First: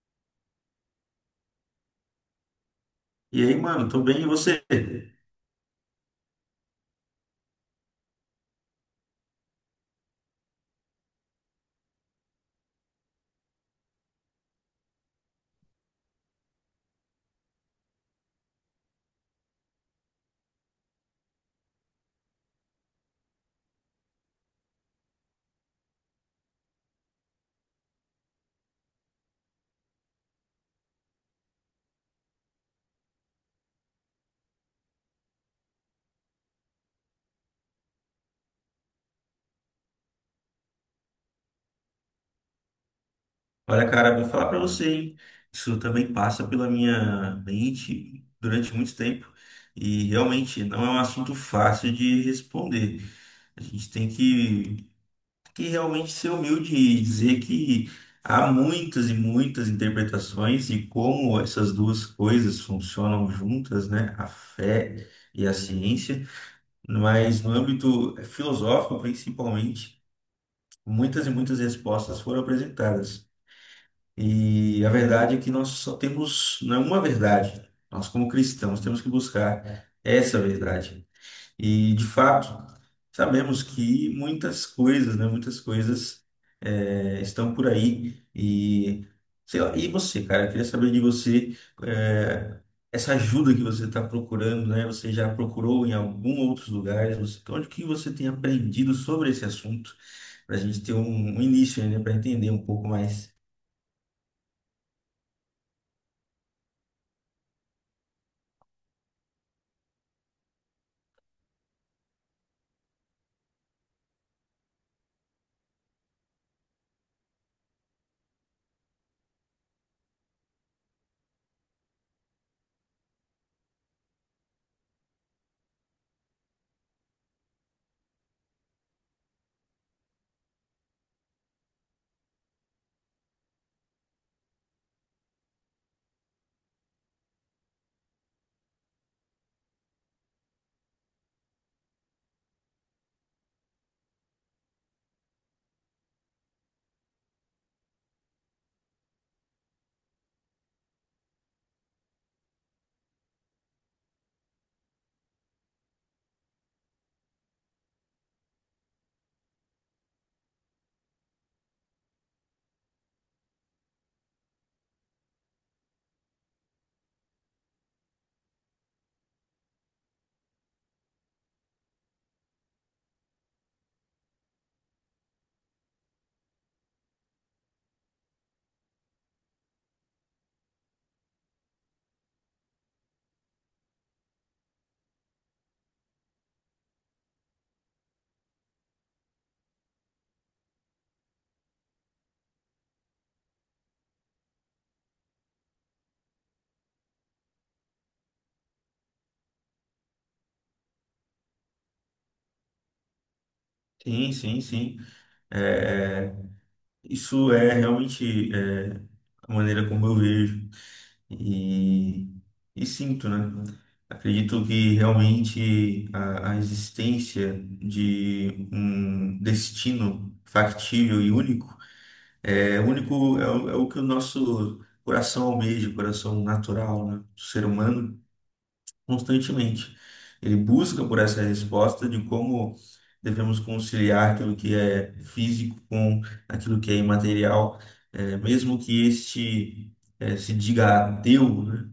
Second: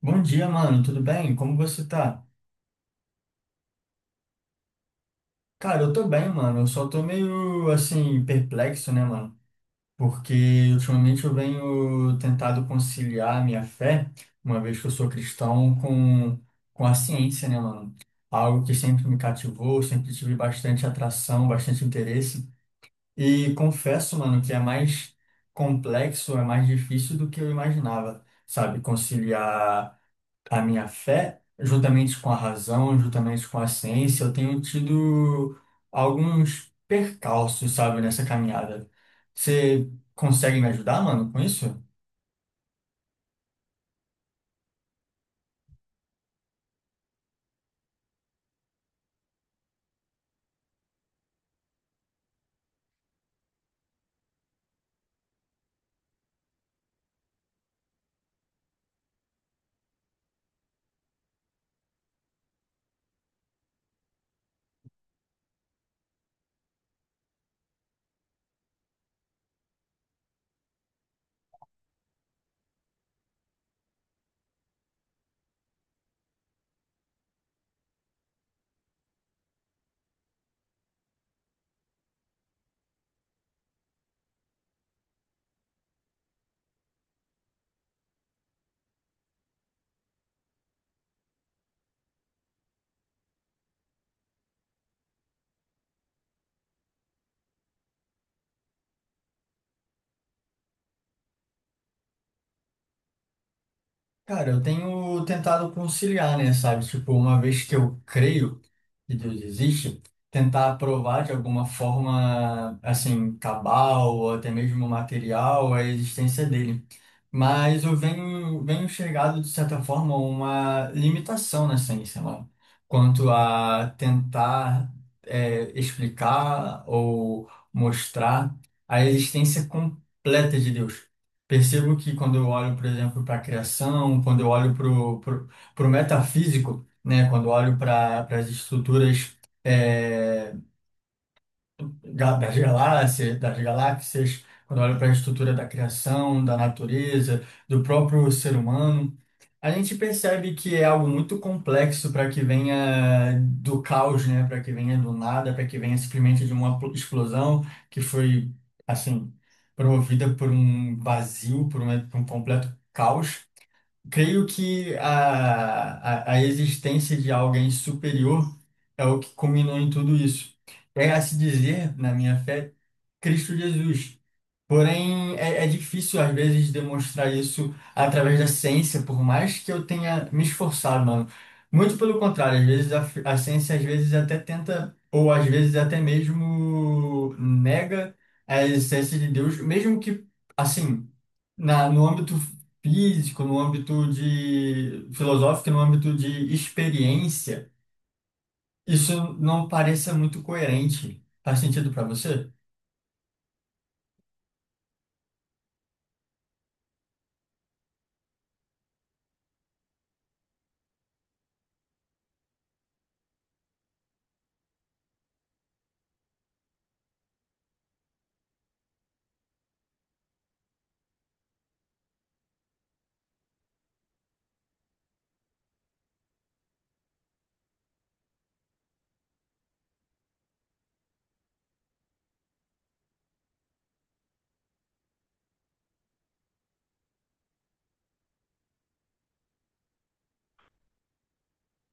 Bom dia, mano. Tudo bem? Como você tá? E aí, mano, tô bem, e você? Cara, eu tô bem, mano. Eu só tô meio assim perplexo, né, mano? Porque ultimamente eu venho tentado conciliar a minha fé, uma vez que eu sou cristão, com a ciência, né, mano? Algo que sempre me cativou, sempre tive bastante atração, bastante interesse. E confesso, mano, que é mais complexo, é mais difícil do que eu imaginava, sabe? Conciliar a minha fé, juntamente com a razão, juntamente com a ciência, eu tenho tido alguns percalços, sabe, nessa caminhada. Você consegue me ajudar, mano, com isso? Olha, cara, vou falar pra você, hein? Isso também passa pela minha mente durante muito tempo e realmente não é um assunto fácil de responder. A gente tem que realmente ser humilde e dizer que há muitas e muitas interpretações e como essas duas coisas funcionam juntas, né? A fé e a ciência, mas no âmbito filosófico, principalmente, muitas e muitas respostas foram apresentadas. E a verdade é que nós só temos, não é uma verdade. Nós, como cristãos, temos que buscar essa verdade. E, de fato, sabemos que muitas coisas, né, muitas coisas estão por aí. E, sei lá, e você, cara, eu queria saber de você, eh, essa ajuda que você está procurando, né? Você já procurou em algum outros lugares? Você, onde que você tem aprendido sobre esse assunto? Para a gente ter um início, né, para entender um pouco mais. Cara, eu tenho tentado conciliar, né, sabe? Tipo, uma vez que eu creio que Deus existe, tentar provar de alguma forma, assim, cabal ou até mesmo material a existência dele. Mas eu venho chegado, de certa forma, uma limitação na ciência, mano, quanto a tentar, é, explicar ou mostrar a existência completa de Deus. Percebo que quando eu olho, por exemplo, para a criação, quando eu olho para o metafísico, né, quando eu olho para as estruturas eh, das galáxias, quando eu olho para a estrutura da criação, da natureza, do próprio ser humano, a gente percebe que é algo muito complexo para que venha do caos, né? Para que venha do nada, para que venha simplesmente de uma explosão que foi, assim, promovida por um vazio, por um completo caos. Creio a existência de alguém superior é o que culminou em tudo isso. É a se dizer, na minha fé, Cristo Jesus. Porém, é difícil às vezes demonstrar isso através da ciência, por mais que eu tenha me esforçado, mano. Muito pelo contrário, às vezes a ciência às vezes até tenta, ou às vezes até mesmo nega a existência de Deus, mesmo que, assim, no âmbito físico, no âmbito de filosófico, no âmbito de experiência, isso não pareça muito coerente. Faz sentido para você? Sim, sim, sim. É, isso é realmente, a maneira como eu vejo e, e sinto, né? Acredito que realmente a existência de um destino factível e único é o que o nosso coração almeja, o coração natural, né, do ser humano constantemente. Ele busca por essa resposta de como devemos conciliar aquilo que é físico com aquilo que é imaterial, mesmo que este se diga ateu, né?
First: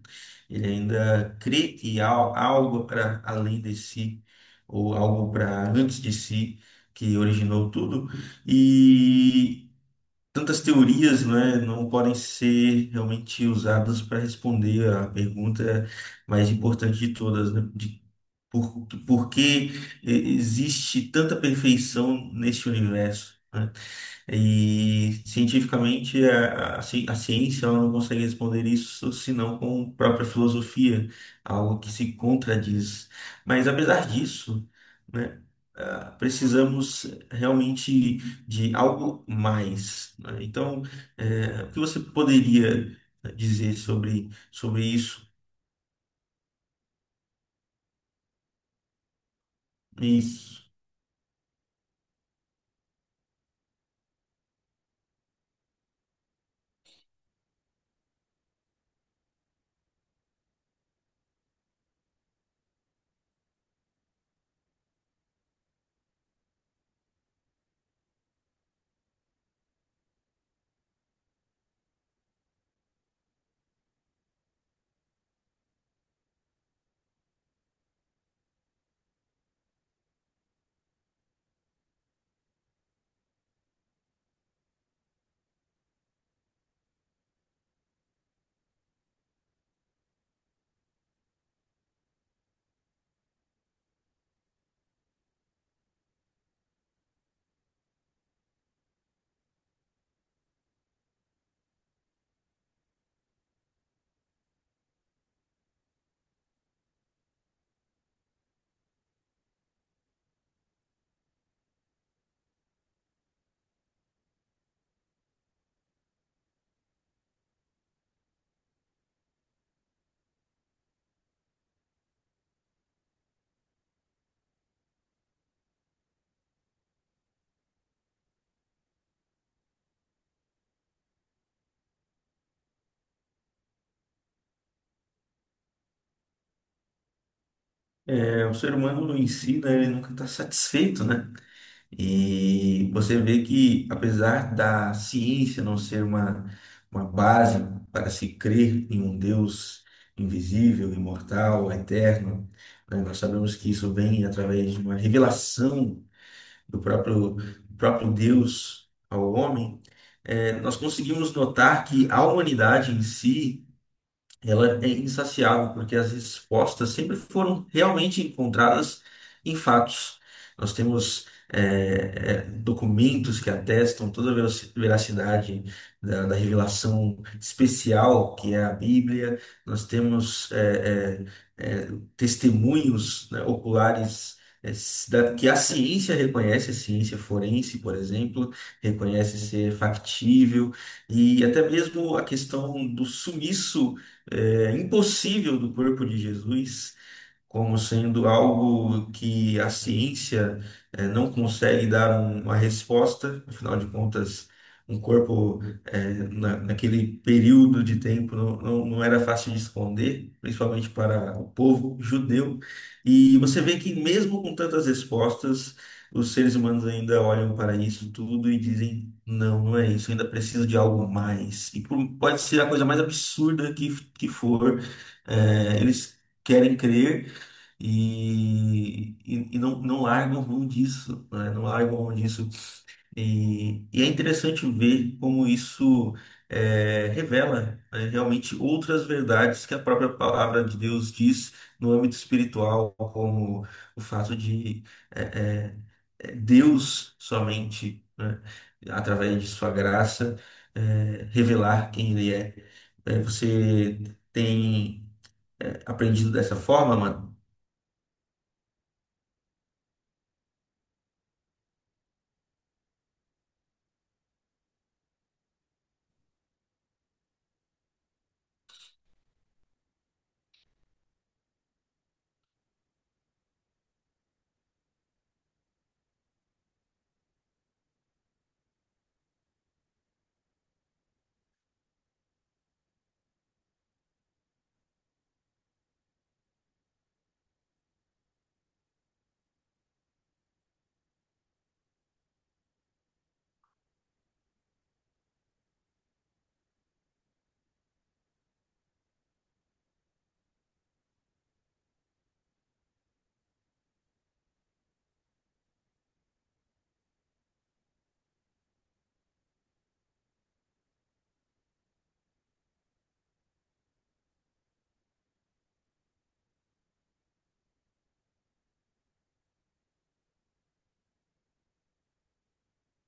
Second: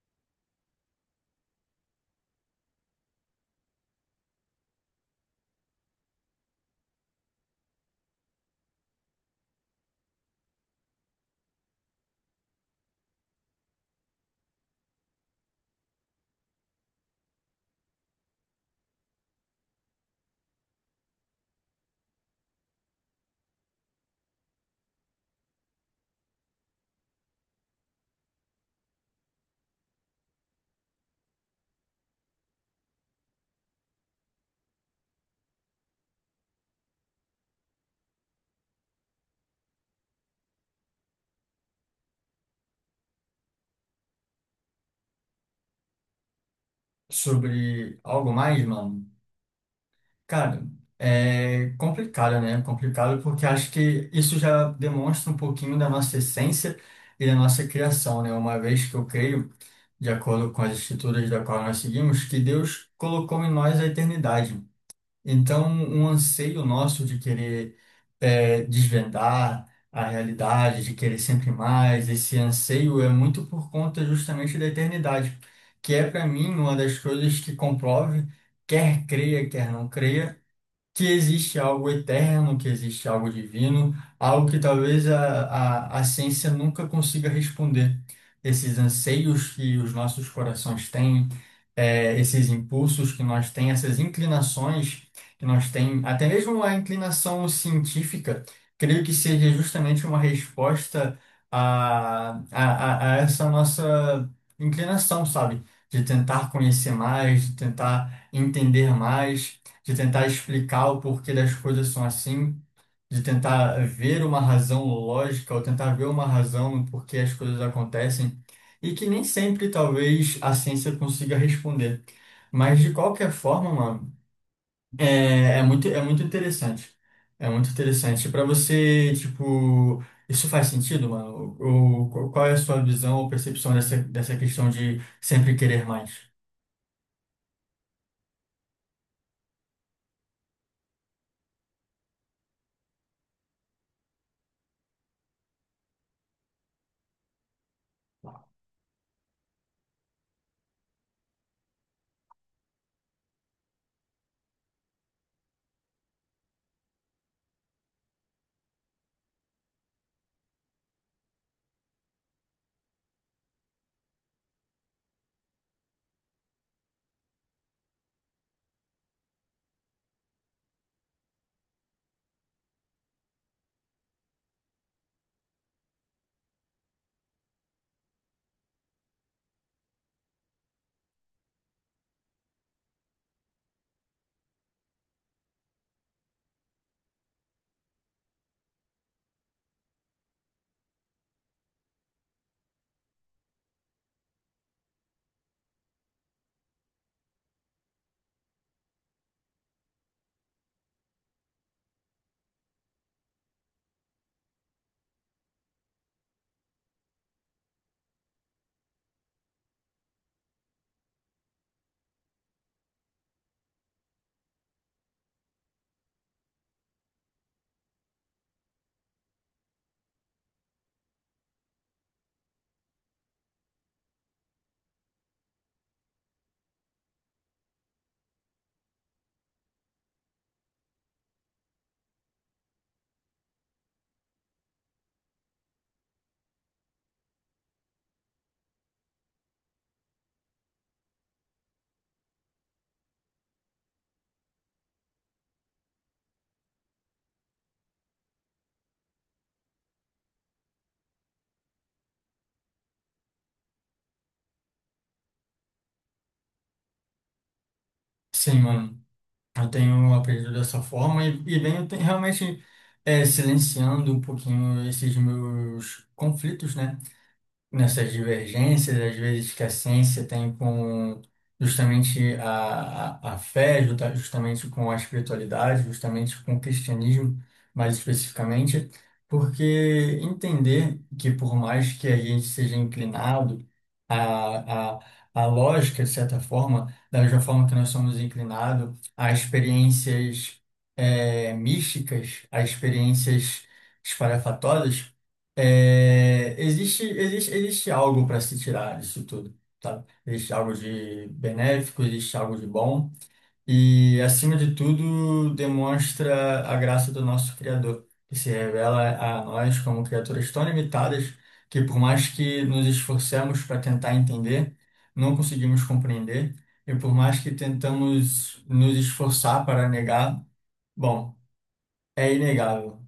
Ele ainda crê que há algo para além de si, ou algo para antes de si, que originou tudo tantas teorias, né, não podem ser realmente usadas para responder a pergunta mais importante de todas, né, de por que existe tanta perfeição neste universo, né? E cientificamente a ciência ela não consegue responder isso senão com própria filosofia, algo que se contradiz. Mas apesar disso, né, precisamos realmente de algo mais, né? Então, o que você poderia dizer sobre, sobre isso? Sobre algo mais, mano? Isso, Cara, é complicado, né? Complicado porque acho que isso já demonstra um pouquinho da nossa essência e da nossa criação, né? Uma vez que eu creio, de acordo com as escrituras da qual nós seguimos, que Deus colocou em nós a eternidade. Então, um anseio nosso de querer é, desvendar a realidade, de querer sempre mais, esse anseio é muito por conta justamente da eternidade, que é para mim uma das coisas que comprove, quer creia, quer não creia que existe algo eterno, que existe algo divino, algo que talvez a ciência nunca consiga responder. Esses anseios que os nossos corações têm, esses impulsos que nós temos, essas inclinações que nós temos, até mesmo a inclinação científica, creio que seja justamente uma resposta a essa nossa inclinação, sabe? De tentar conhecer mais, de tentar entender mais de tentar explicar o porquê das coisas são assim, de tentar ver uma razão lógica ou tentar ver uma razão no porquê as coisas acontecem, e que nem sempre talvez a ciência consiga responder. Mas de qualquer forma, mano, é muito interessante. É muito interessante. Para você, tipo, isso faz sentido, mano? Ou, qual é a sua visão ou percepção dessa, dessa questão de sempre querer mais? O ser humano em si, né, ele nunca está satisfeito, né? E você vê que, apesar da ciência não ser uma base para se crer em um Deus invisível, imortal, eterno, né, nós sabemos que isso vem através de uma revelação do próprio Deus ao homem, nós conseguimos notar que a humanidade em si ela é insaciável, porque as respostas sempre foram realmente encontradas em fatos. Nós temos documentos que atestam toda a veracidade da, da revelação especial que é a Bíblia, nós temos é, é, testemunhos, né, oculares. Que a ciência reconhece, a ciência forense, por exemplo, reconhece ser factível, e até mesmo a questão do sumiço é impossível do corpo de Jesus, como sendo algo que a ciência não consegue dar uma resposta, afinal de contas, um corpo naquele período de tempo não era fácil de esconder, principalmente para o povo judeu. E você vê que mesmo com tantas respostas, os seres humanos ainda olham para isso tudo e dizem: Não, não é isso, ainda preciso de algo mais. E pode ser a coisa mais absurda que for, eles querem crer e não, não largam mão disso, né? Não largam mão disso. E é interessante ver como isso revela, né, realmente outras verdades que a própria palavra de Deus diz no âmbito espiritual, como o fato de é, é, Deus somente, né, através de sua graça, revelar quem Ele é. É, você tem aprendido dessa forma. Sim, mano. Eu tenho aprendido dessa forma e venho realmente é, silenciando um pouquinho esses meus conflitos, né? Nessas divergências, às vezes que a ciência tem com justamente a fé, justamente com a espiritualidade, justamente com o cristianismo, mais especificamente, porque entender que por mais que a gente seja inclinado a A lógica, de certa forma, da mesma forma que nós somos inclinados a experiências místicas, a experiências espalhafatosas, é, existe algo para se tirar disso tudo, tá? Existe algo de benéfico, existe algo de bom e, acima de tudo, demonstra a graça do nosso Criador, que se revela a nós como criaturas tão limitadas que, por mais que nos esforcemos para tentar entender, não conseguimos compreender e, por mais que tentamos nos esforçar para negar, bom, é inegável,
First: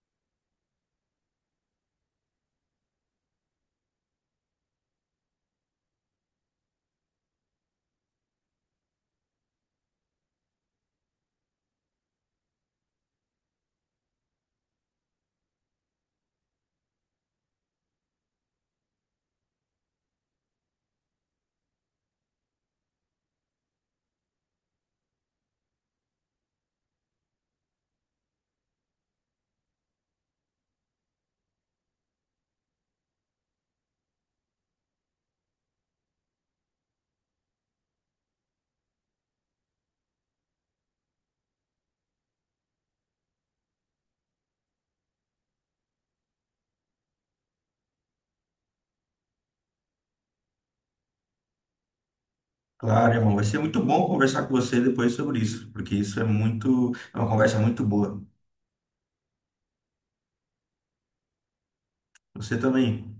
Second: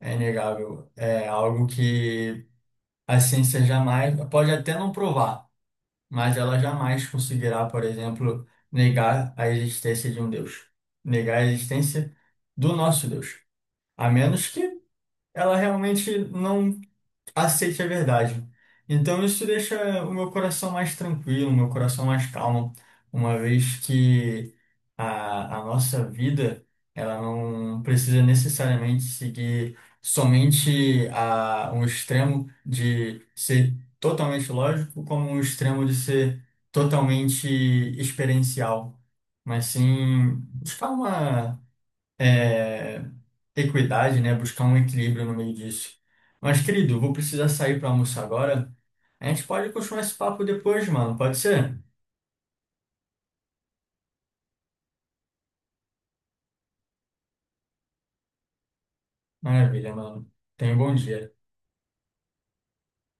é inegável, é algo que a ciência jamais, pode até não provar, mas ela jamais conseguirá, por exemplo, negar a existência de um Deus, negar a existência do nosso Deus, a menos que ela realmente não aceite a verdade. Então isso deixa o meu coração mais tranquilo, o meu coração mais calmo, uma vez que a nossa vida ela não precisa necessariamente seguir somente a, um extremo de ser totalmente lógico, como um extremo de ser totalmente experiencial, mas sim buscar uma é, equidade, né? Buscar um equilíbrio no meio disso. Mas, querido, vou precisar sair para almoçar agora. A gente pode continuar esse papo depois, mano. Pode ser? Claro, irmão, vai ser muito bom conversar com você depois sobre isso, porque isso é muito, é uma conversa muito boa. Maravilha, mano. Tenha um bom dia. Você também.